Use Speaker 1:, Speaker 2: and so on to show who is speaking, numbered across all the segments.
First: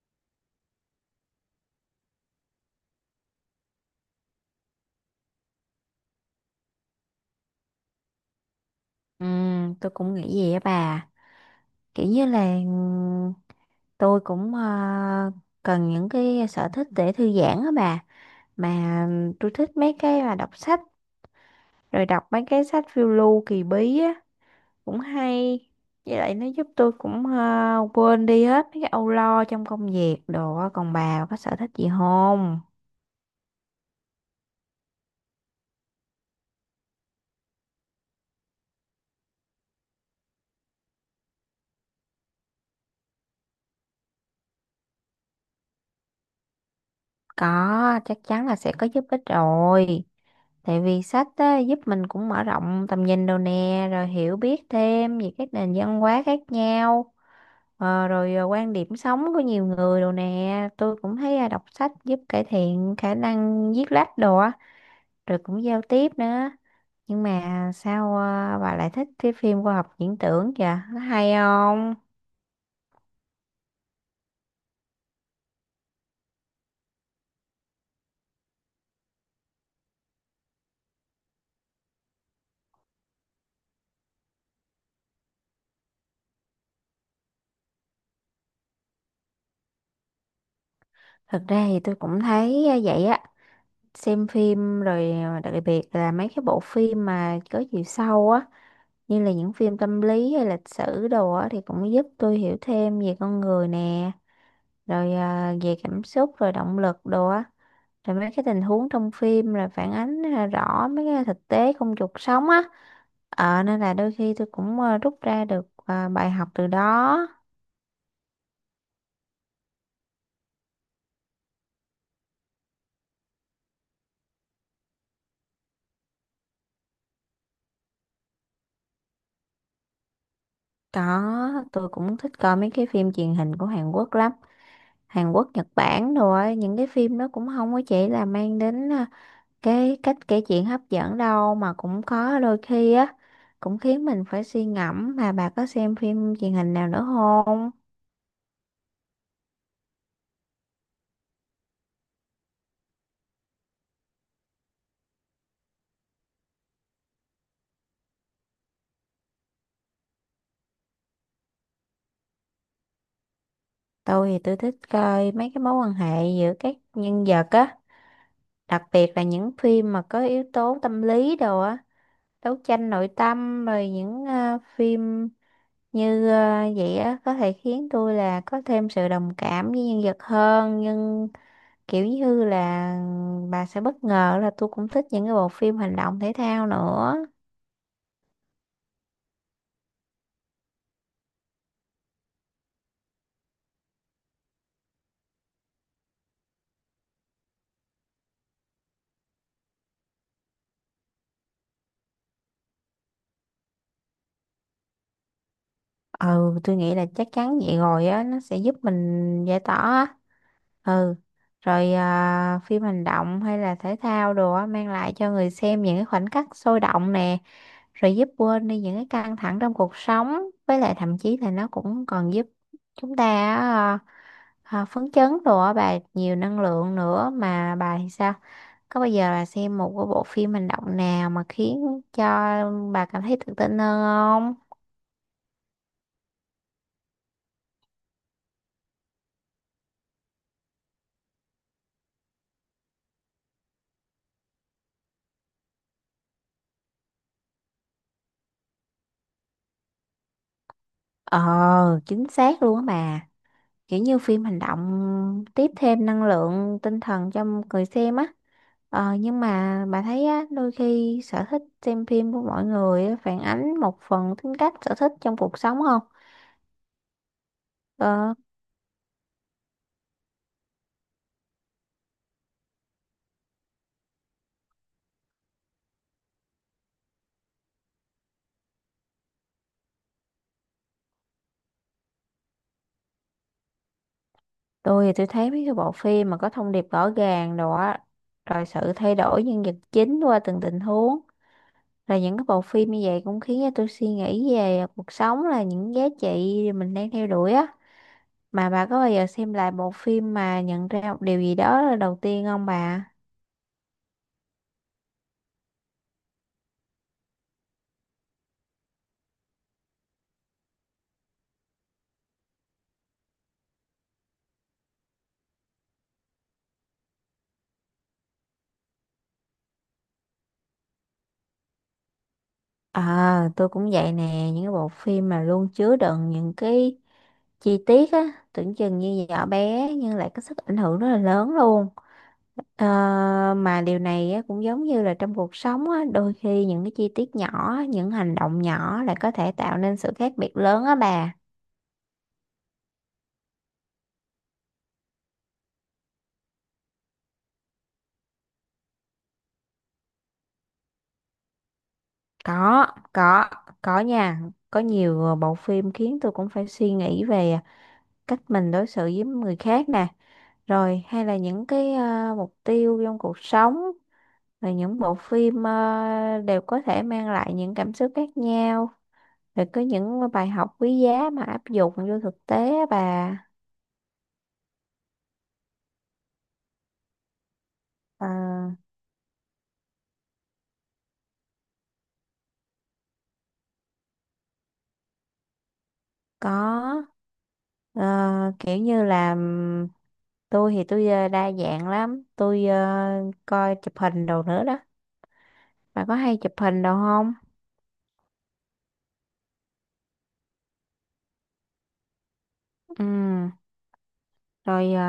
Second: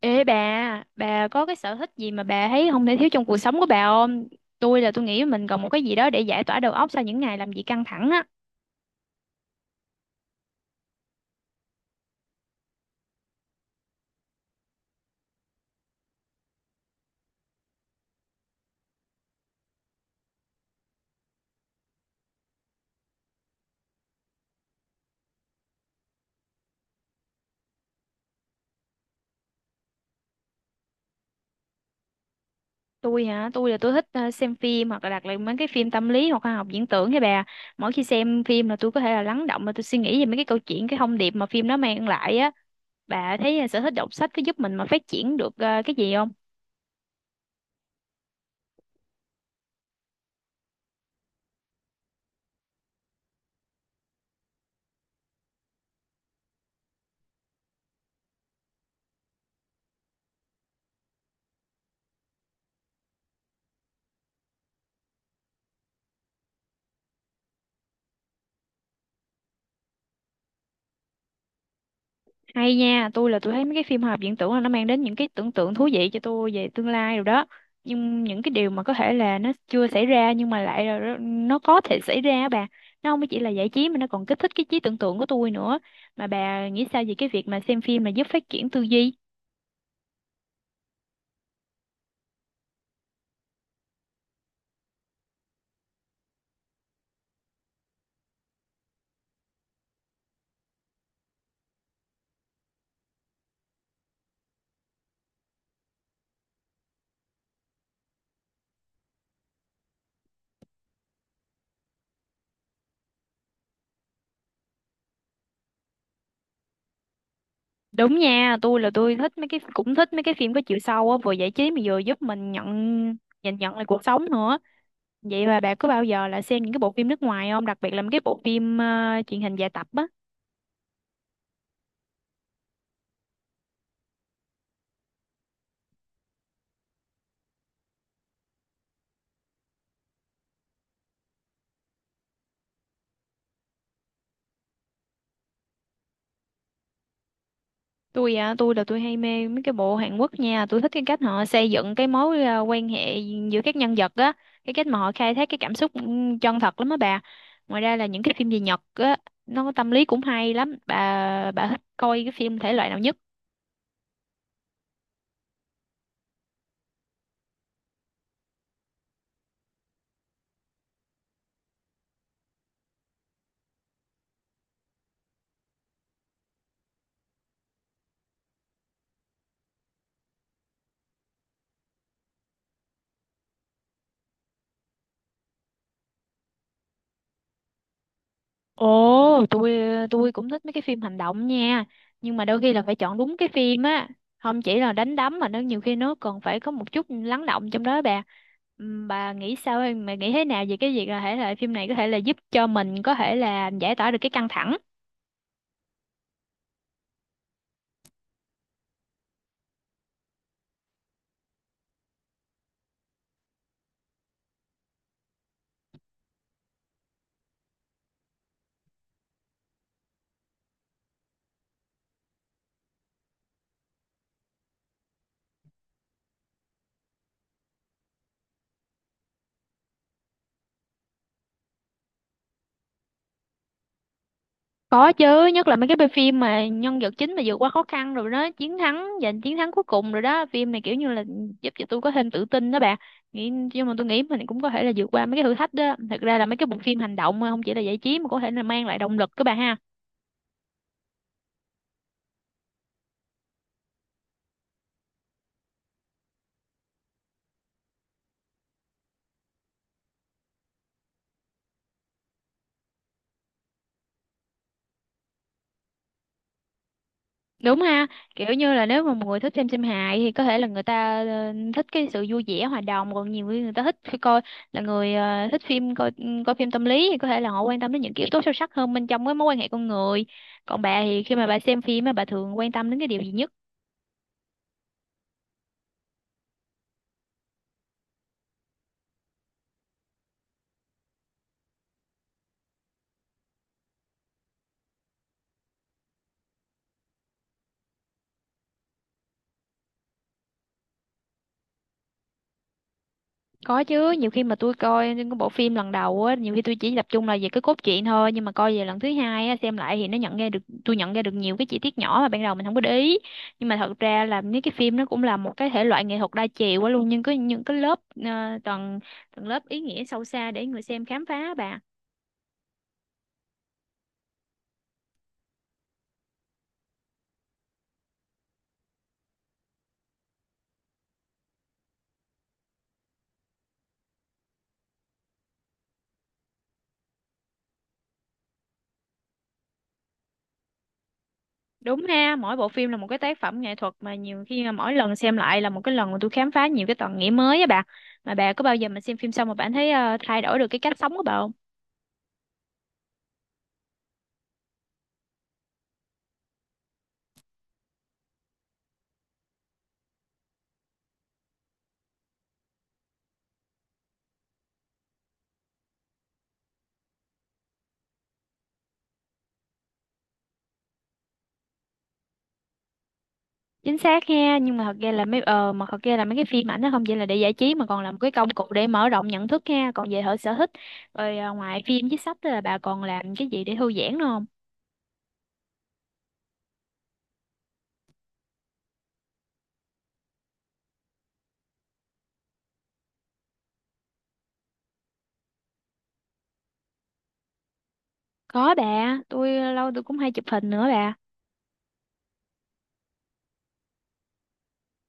Speaker 1: Ê bà có cái sở thích gì mà bà thấy không thể thiếu trong cuộc sống của bà không? Tôi nghĩ mình cần một cái gì đó để giải tỏa đầu óc sau những ngày làm việc căng thẳng á.
Speaker 2: Ừ, tôi cũng nghĩ vậy á bà, kiểu như là tôi cũng cần những cái sở thích để thư giãn á bà. Mà tôi thích mấy cái mà đọc sách, rồi đọc mấy cái sách phiêu lưu kỳ bí á, cũng hay. Với lại nó giúp tôi cũng quên đi hết mấy cái âu lo trong công việc đồ á. Còn bà có sở thích gì không?
Speaker 1: Tôi hả, tôi thích xem phim hoặc là đặt lại mấy cái phim tâm lý hoặc khoa học viễn tưởng với bà. Mỗi khi xem phim là tôi có thể là lắng động mà tôi suy nghĩ về mấy cái câu chuyện, cái thông điệp mà phim nó mang lại á. Bà thấy sở thích đọc sách có giúp mình mà phát triển được cái gì không?
Speaker 2: Có, chắc chắn là sẽ có giúp ích rồi. Tại vì sách á, giúp mình cũng mở rộng tầm nhìn đồ nè, rồi hiểu biết thêm về các nền văn hóa khác nhau, rồi quan điểm sống của nhiều người đồ nè. Tôi cũng thấy à, đọc sách giúp cải thiện khả năng viết lách đồ á, rồi cũng giao tiếp nữa. Nhưng mà sao bà lại thích cái phim khoa học viễn tưởng kìa, nó hay không?
Speaker 1: Hay nha, tôi thấy mấy cái phim hoạt viễn tưởng là nó mang đến những cái tưởng tượng thú vị cho tôi về tương lai rồi đó. Nhưng những cái điều mà có thể là nó chưa xảy ra nhưng mà lại là nó có thể xảy ra á bà. Nó không chỉ là giải trí mà nó còn kích thích cái trí tưởng tượng của tôi nữa. Mà bà nghĩ sao về cái việc mà xem phim mà giúp phát triển tư duy?
Speaker 2: Thực ra thì tôi cũng thấy à, vậy á, xem phim rồi à, đặc biệt là mấy cái bộ phim mà có chiều sâu á, như là những phim tâm lý hay lịch sử đồ á, thì cũng giúp tôi hiểu thêm về con người nè, rồi à, về cảm xúc rồi động lực đồ á, rồi mấy cái tình huống trong phim là phản ánh à, rõ mấy cái thực tế trong cuộc sống á. Ờ, nên là đôi khi tôi cũng à, rút ra được à, bài học từ đó.
Speaker 1: Đúng nha, tôi là tôi thích mấy cái cũng thích mấy cái phim có chiều sâu á, vừa giải trí mà vừa giúp mình nhìn nhận lại cuộc sống nữa. Vậy mà bà có bao giờ là xem những cái bộ phim nước ngoài không? Đặc biệt là mấy cái bộ phim truyền hình dài tập á.
Speaker 2: Có, tôi cũng thích coi mấy cái phim truyền hình của Hàn Quốc lắm. Hàn Quốc, Nhật Bản, rồi những cái phim đó cũng không có chỉ là mang đến à, cái cách kể chuyện hấp dẫn đâu, mà cũng có đôi khi á cũng khiến mình phải suy ngẫm. Mà bà có xem phim truyền hình nào nữa không?
Speaker 1: Tôi à tôi là tôi hay mê mấy cái bộ Hàn Quốc nha. Tôi thích cái cách họ xây dựng cái mối quan hệ giữa các nhân vật á, cái cách mà họ khai thác cái cảm xúc chân thật lắm á bà. Ngoài ra là những cái phim về Nhật á, nó có tâm lý cũng hay lắm bà. Bà thích coi cái phim thể loại nào nhất?
Speaker 2: Tôi thì tôi thích coi mấy cái mối quan hệ giữa các nhân vật á, đặc biệt là những phim mà có yếu tố tâm lý đồ á, đấu tranh nội tâm, rồi những phim như vậy á có thể khiến tôi là có thêm sự đồng cảm với nhân vật hơn. Nhưng kiểu như là bà sẽ bất ngờ là tôi cũng thích những cái bộ phim hành động thể thao nữa.
Speaker 1: Ồ, tôi cũng thích mấy cái phim hành động nha, nhưng mà đôi khi là phải chọn đúng cái phim á, không chỉ là đánh đấm mà nó nhiều khi nó còn phải có một chút lắng động trong đó bà. Bà nghĩ sao em, bà nghĩ thế nào về cái việc là thể loại phim này có thể là giúp cho mình có thể là giải tỏa được cái căng thẳng?
Speaker 2: Ừ, tôi nghĩ là chắc chắn vậy rồi á, nó sẽ giúp mình giải tỏa á. Ừ, rồi à, phim hành động hay là thể thao đồ á mang lại cho người xem những cái khoảnh khắc sôi động nè, rồi giúp quên đi những cái căng thẳng trong cuộc sống. Với lại thậm chí là nó cũng còn giúp chúng ta á, à, phấn chấn đồ á bà, nhiều năng lượng nữa. Mà bà thì sao, có bao giờ bà xem một cái bộ phim hành động nào mà khiến cho bà cảm thấy tự tin hơn không?
Speaker 1: Có chứ, nhất là mấy cái bộ phim mà nhân vật chính mà vượt qua khó khăn rồi đó, giành chiến thắng cuối cùng rồi đó. Phim này kiểu như là giúp cho tôi có thêm tự tin đó bà. Nghĩ, nhưng mà tôi nghĩ mình cũng có thể là vượt qua mấy cái thử thách đó. Thật ra là mấy cái bộ phim hành động không chỉ là giải trí mà có thể là mang lại động lực các bà ha.
Speaker 2: Ờ, chính xác luôn á bà. Kiểu như phim hành động tiếp thêm năng lượng tinh thần cho người xem á. Ờ, nhưng mà bà thấy á, đôi khi sở thích xem phim của mọi người á, phản ánh một phần tính cách sở thích trong cuộc sống không?
Speaker 1: Đúng ha,
Speaker 2: Ờ,
Speaker 1: kiểu như là nếu mà một người thích xem phim hài thì có thể là người ta thích cái sự vui vẻ hòa đồng, còn nhiều người người ta thích khi coi là người ờ, thích phim coi ừ, coi phim tâm lý thì có thể là họ quan tâm đến những kiểu tố sâu sắc hơn bên trong cái mối quan hệ con người. Còn bà thì khi mà bà xem phim á, bà thường quan tâm đến cái điều gì nhất?
Speaker 2: tôi thì tôi thấy mấy cái bộ phim mà có thông điệp rõ ràng đồ á, rồi sự thay đổi nhân vật chính qua từng tình huống, rồi những cái bộ phim như vậy cũng khiến cho tôi suy nghĩ về cuộc sống, là những giá trị mình đang theo đuổi á. Mà bà có bao giờ xem lại bộ phim mà nhận ra một điều gì đó là đầu tiên không bà?
Speaker 1: Có chứ, nhiều khi mà tôi coi những cái bộ phim lần đầu á, nhiều khi tôi chỉ tập trung là về cái cốt truyện thôi, nhưng mà coi về lần thứ hai á, xem lại thì nó nhận ra được tôi nhận ra được nhiều cái chi tiết nhỏ mà ban đầu mình không có để ý. Nhưng mà thật ra là mấy cái phim nó cũng là một cái thể loại nghệ thuật đa chiều quá luôn, nhưng có những cái lớp ờ, tầng tầng lớp ý nghĩa sâu xa để người xem khám phá bà.
Speaker 2: Ờ, tôi cũng vậy nè, những cái bộ phim mà luôn chứa đựng những cái chi tiết á, tưởng chừng như nhỏ bé nhưng lại có sức ảnh hưởng rất là lớn luôn. Ờ, mà điều này á, cũng giống như là trong cuộc sống á, đôi khi những cái chi tiết nhỏ, những hành động nhỏ lại có thể tạo nên sự khác biệt lớn á bà.
Speaker 1: Đúng ha, mỗi bộ phim là một cái tác phẩm nghệ thuật mà nhiều khi mà mỗi lần xem lại là một cái lần mà tôi khám phá nhiều cái tầng nghĩa mới á bà. Mà bà có bao giờ mà xem phim xong mà bạn thấy thay đổi được cái cách sống của bà không?
Speaker 2: Có, có, có nha. Có nhiều bộ phim khiến tôi cũng phải suy nghĩ về cách mình đối xử với người khác nè, rồi hay là những cái mục tiêu trong cuộc sống, rồi những bộ phim đều có thể mang lại những cảm xúc khác nhau, rồi có những bài học quý giá mà áp dụng vô thực tế á bà.
Speaker 1: Chính xác ha, nhưng mà thật ra là mấy ờ mà thật ra là mấy cái phim ảnh nó không chỉ là để giải trí mà còn là một
Speaker 2: Ờ,
Speaker 1: cái công cụ để mở rộng nhận thức ha. Còn về hệ sở thích, rồi ngoài phim với sách là bà còn làm cái gì để thư giãn nữa không?
Speaker 2: có. Ờ, kiểu như là tôi thì tôi đa dạng lắm, tôi coi chụp hình đồ nữa đó. Bà có hay chụp hình đồ không?
Speaker 1: Có bà, tôi lâu tôi cũng hay chụp hình nữa bà.
Speaker 2: Ừ, rồi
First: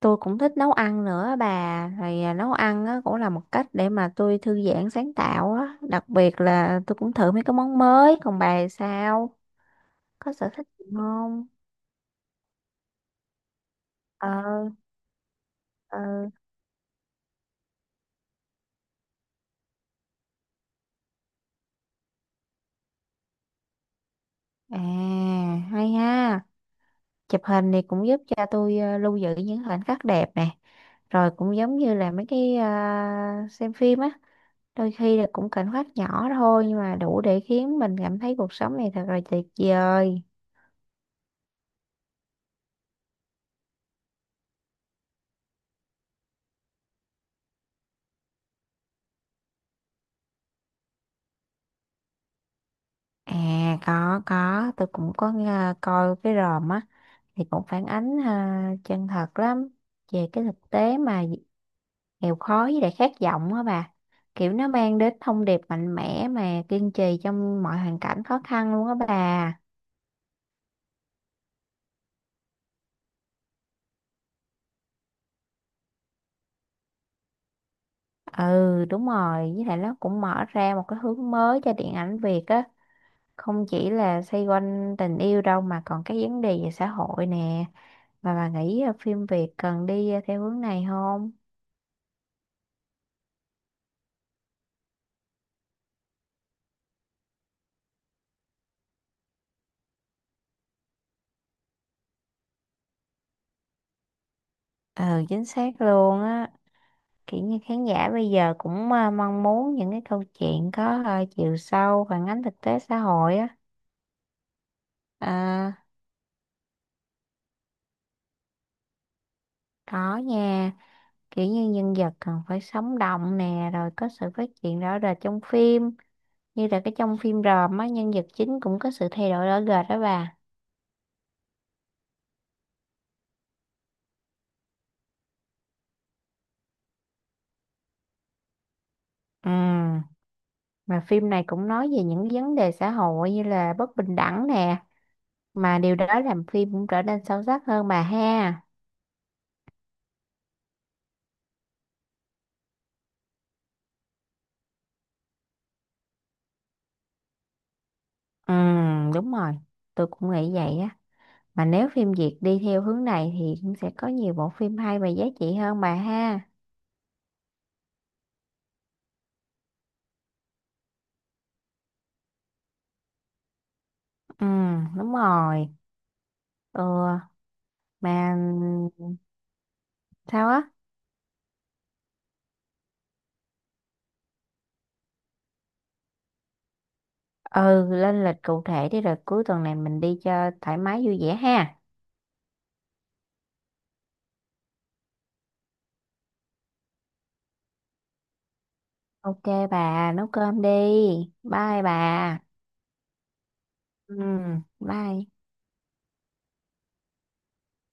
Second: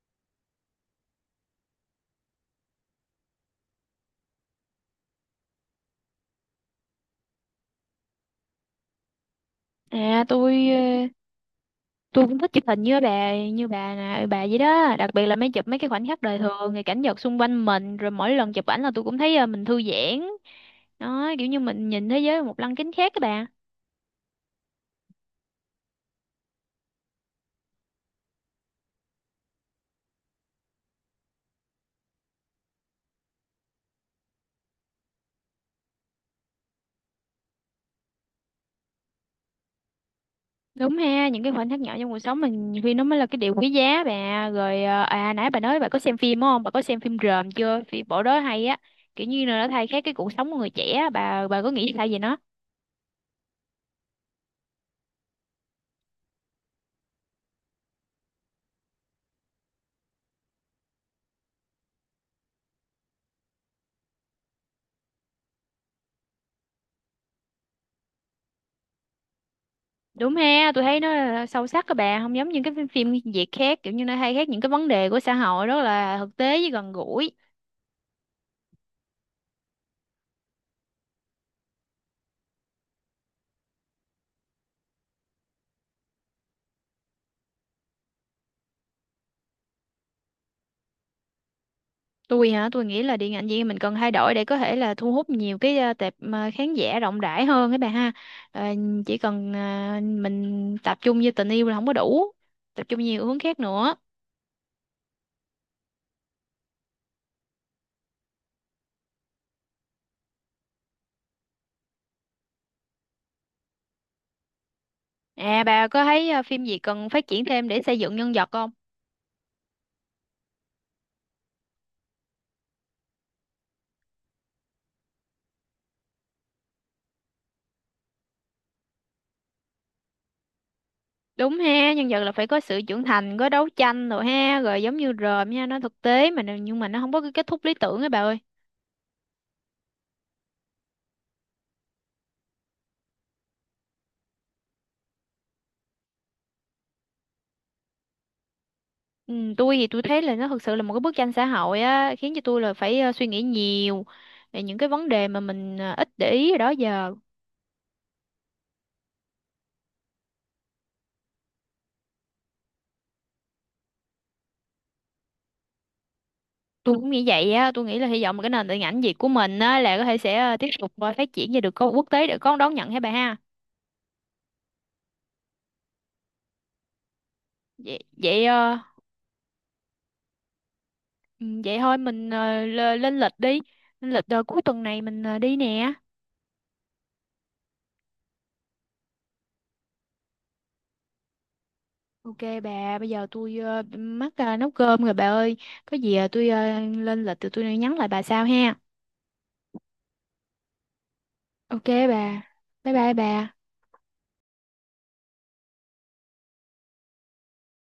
Speaker 2: tôi cũng thích nấu ăn nữa á bà. Thì à, nấu ăn á, cũng là một cách để mà tôi thư giãn sáng tạo á, đặc biệt là tôi cũng thử mấy cái món mới. Còn bà thì sao,
Speaker 1: à
Speaker 2: có sở
Speaker 1: tôi
Speaker 2: thích gì
Speaker 1: ờ,
Speaker 2: không?
Speaker 1: tôi cũng thích chụp hình như bà, như bà nè
Speaker 2: Ờ,
Speaker 1: bà vậy đó, đặc biệt là chụp mấy cái
Speaker 2: ờ,
Speaker 1: khoảnh khắc đời thường rồi cảnh vật xung quanh mình. Rồi mỗi lần chụp ảnh là tôi cũng thấy mình thư giãn đó, kiểu như mình nhìn thế giới một lăng kính khác các bà.
Speaker 2: à, hay ha. Chụp hình thì cũng giúp cho tôi à, lưu giữ những khoảnh khắc đẹp nè, rồi cũng giống như là mấy cái à, xem phim á, đôi khi là cũng khoảnh khắc nhỏ thôi nhưng mà đủ để khiến mình cảm thấy cuộc sống này thật là tuyệt vời.
Speaker 1: Đúng ha, những cái khoảnh khắc nhỏ trong cuộc sống mình nhiều khi nó mới là cái điều quý giá bà. Rồi nãy bà nói bà có xem phim đúng không? Bà có xem phim Rờm chưa? Phim bộ đó hay á. Kiểu như là nó thay khác cái cuộc sống của người trẻ á. Bà có nghĩ sao về nó?
Speaker 2: À, có, tôi cũng có nghe, coi cái ròm á, thì cũng phản ánh à, chân thật lắm về cái thực tế mà nghèo khó với lại khát vọng á bà. Kiểu nó mang đến thông điệp mạnh mẽ mà kiên trì trong mọi hoàn cảnh khó khăn luôn á bà.
Speaker 1: Đúng ha, tôi thấy nó là sâu sắc các bà, không giống những cái phim phim Việt khác, kiểu như nó thay khác những cái vấn đề của xã hội rất là thực tế với gần gũi.
Speaker 2: Ừ, đúng rồi, với lại nó cũng mở ra một cái hướng mới cho điện ảnh Việt á, không chỉ là xoay quanh tình yêu đâu mà còn cái vấn đề về xã hội nè. Mà bà nghĩ à, phim Việt cần đi à, theo hướng này không?
Speaker 1: Tôi hả? Tôi nghĩ là điện ảnh Việt Nam mình cần thay đổi để có thể là thu hút nhiều cái tệp khán giả rộng rãi hơn các bà ha. Ờ, chỉ cần mình tập trung vô tình yêu là không có đủ, tập trung nhiều hướng khác nữa.
Speaker 2: Ừ, chính xác luôn á. Kiểu như khán giả bây giờ cũng à, mong muốn những cái câu chuyện có à, chiều sâu phản ánh thực tế xã hội á,
Speaker 1: À
Speaker 2: à,
Speaker 1: bà có thấy phim gì cần phát triển thêm để xây dựng nhân vật không?
Speaker 2: đó nha. Kiểu như nhân vật cần phải sống động nè, rồi có sự phát triển rõ rệt trong phim, như là cái trong phim ròm á, nhân vật chính cũng có sự thay đổi rõ rệt đó bà.
Speaker 1: Đúng ha, nhân vật là phải có sự trưởng thành, có đấu tranh rồi ha, rồi giống như rờm nha, nó thực tế mà nhưng mà nó không có cái kết thúc lý tưởng ấy bà ơi.
Speaker 2: Ừ, mà phim này cũng nói về những vấn đề xã hội như là bất bình đẳng nè, mà điều đó làm phim cũng trở nên sâu sắc hơn bà ha.
Speaker 1: Ừ, tôi thấy là nó thực sự là một cái bức tranh xã hội á, khiến cho tôi là phải suy nghĩ nhiều về những cái vấn đề mà mình ít để ý hồi đó giờ.
Speaker 2: Ừ, đúng rồi, tôi cũng nghĩ vậy á. Mà nếu phim Việt đi theo hướng này thì cũng sẽ có nhiều bộ phim hay và giá trị hơn bà ha.
Speaker 1: Tôi cũng nghĩ vậy á, tôi nghĩ là hy vọng là cái nền điện ảnh Việt của mình á là có thể sẽ tiếp tục phát triển và được có quốc tế để có đón nhận hả bà ha.
Speaker 2: Ừ, đúng rồi. Ừ,
Speaker 1: Vậy
Speaker 2: mà
Speaker 1: vậy ờ,
Speaker 2: sao á?
Speaker 1: ừ, Vậy thôi mình lên lịch đi, lên lịch cuối tuần này mình đi nè.
Speaker 2: Ừ, lên lịch cụ thể đi, rồi cuối tuần này mình đi cho thoải mái vui vẻ ha.
Speaker 1: Ok bà, bây giờ tôi mắc nấu cơm rồi bà ơi. Có gì tôi lên lịch thì tôi nhắn lại bà sau ha.
Speaker 2: Ok bà, nấu cơm đi. Bye
Speaker 1: Ok bà.
Speaker 2: bà.
Speaker 1: Bye bye bà.
Speaker 2: Ừ, bye.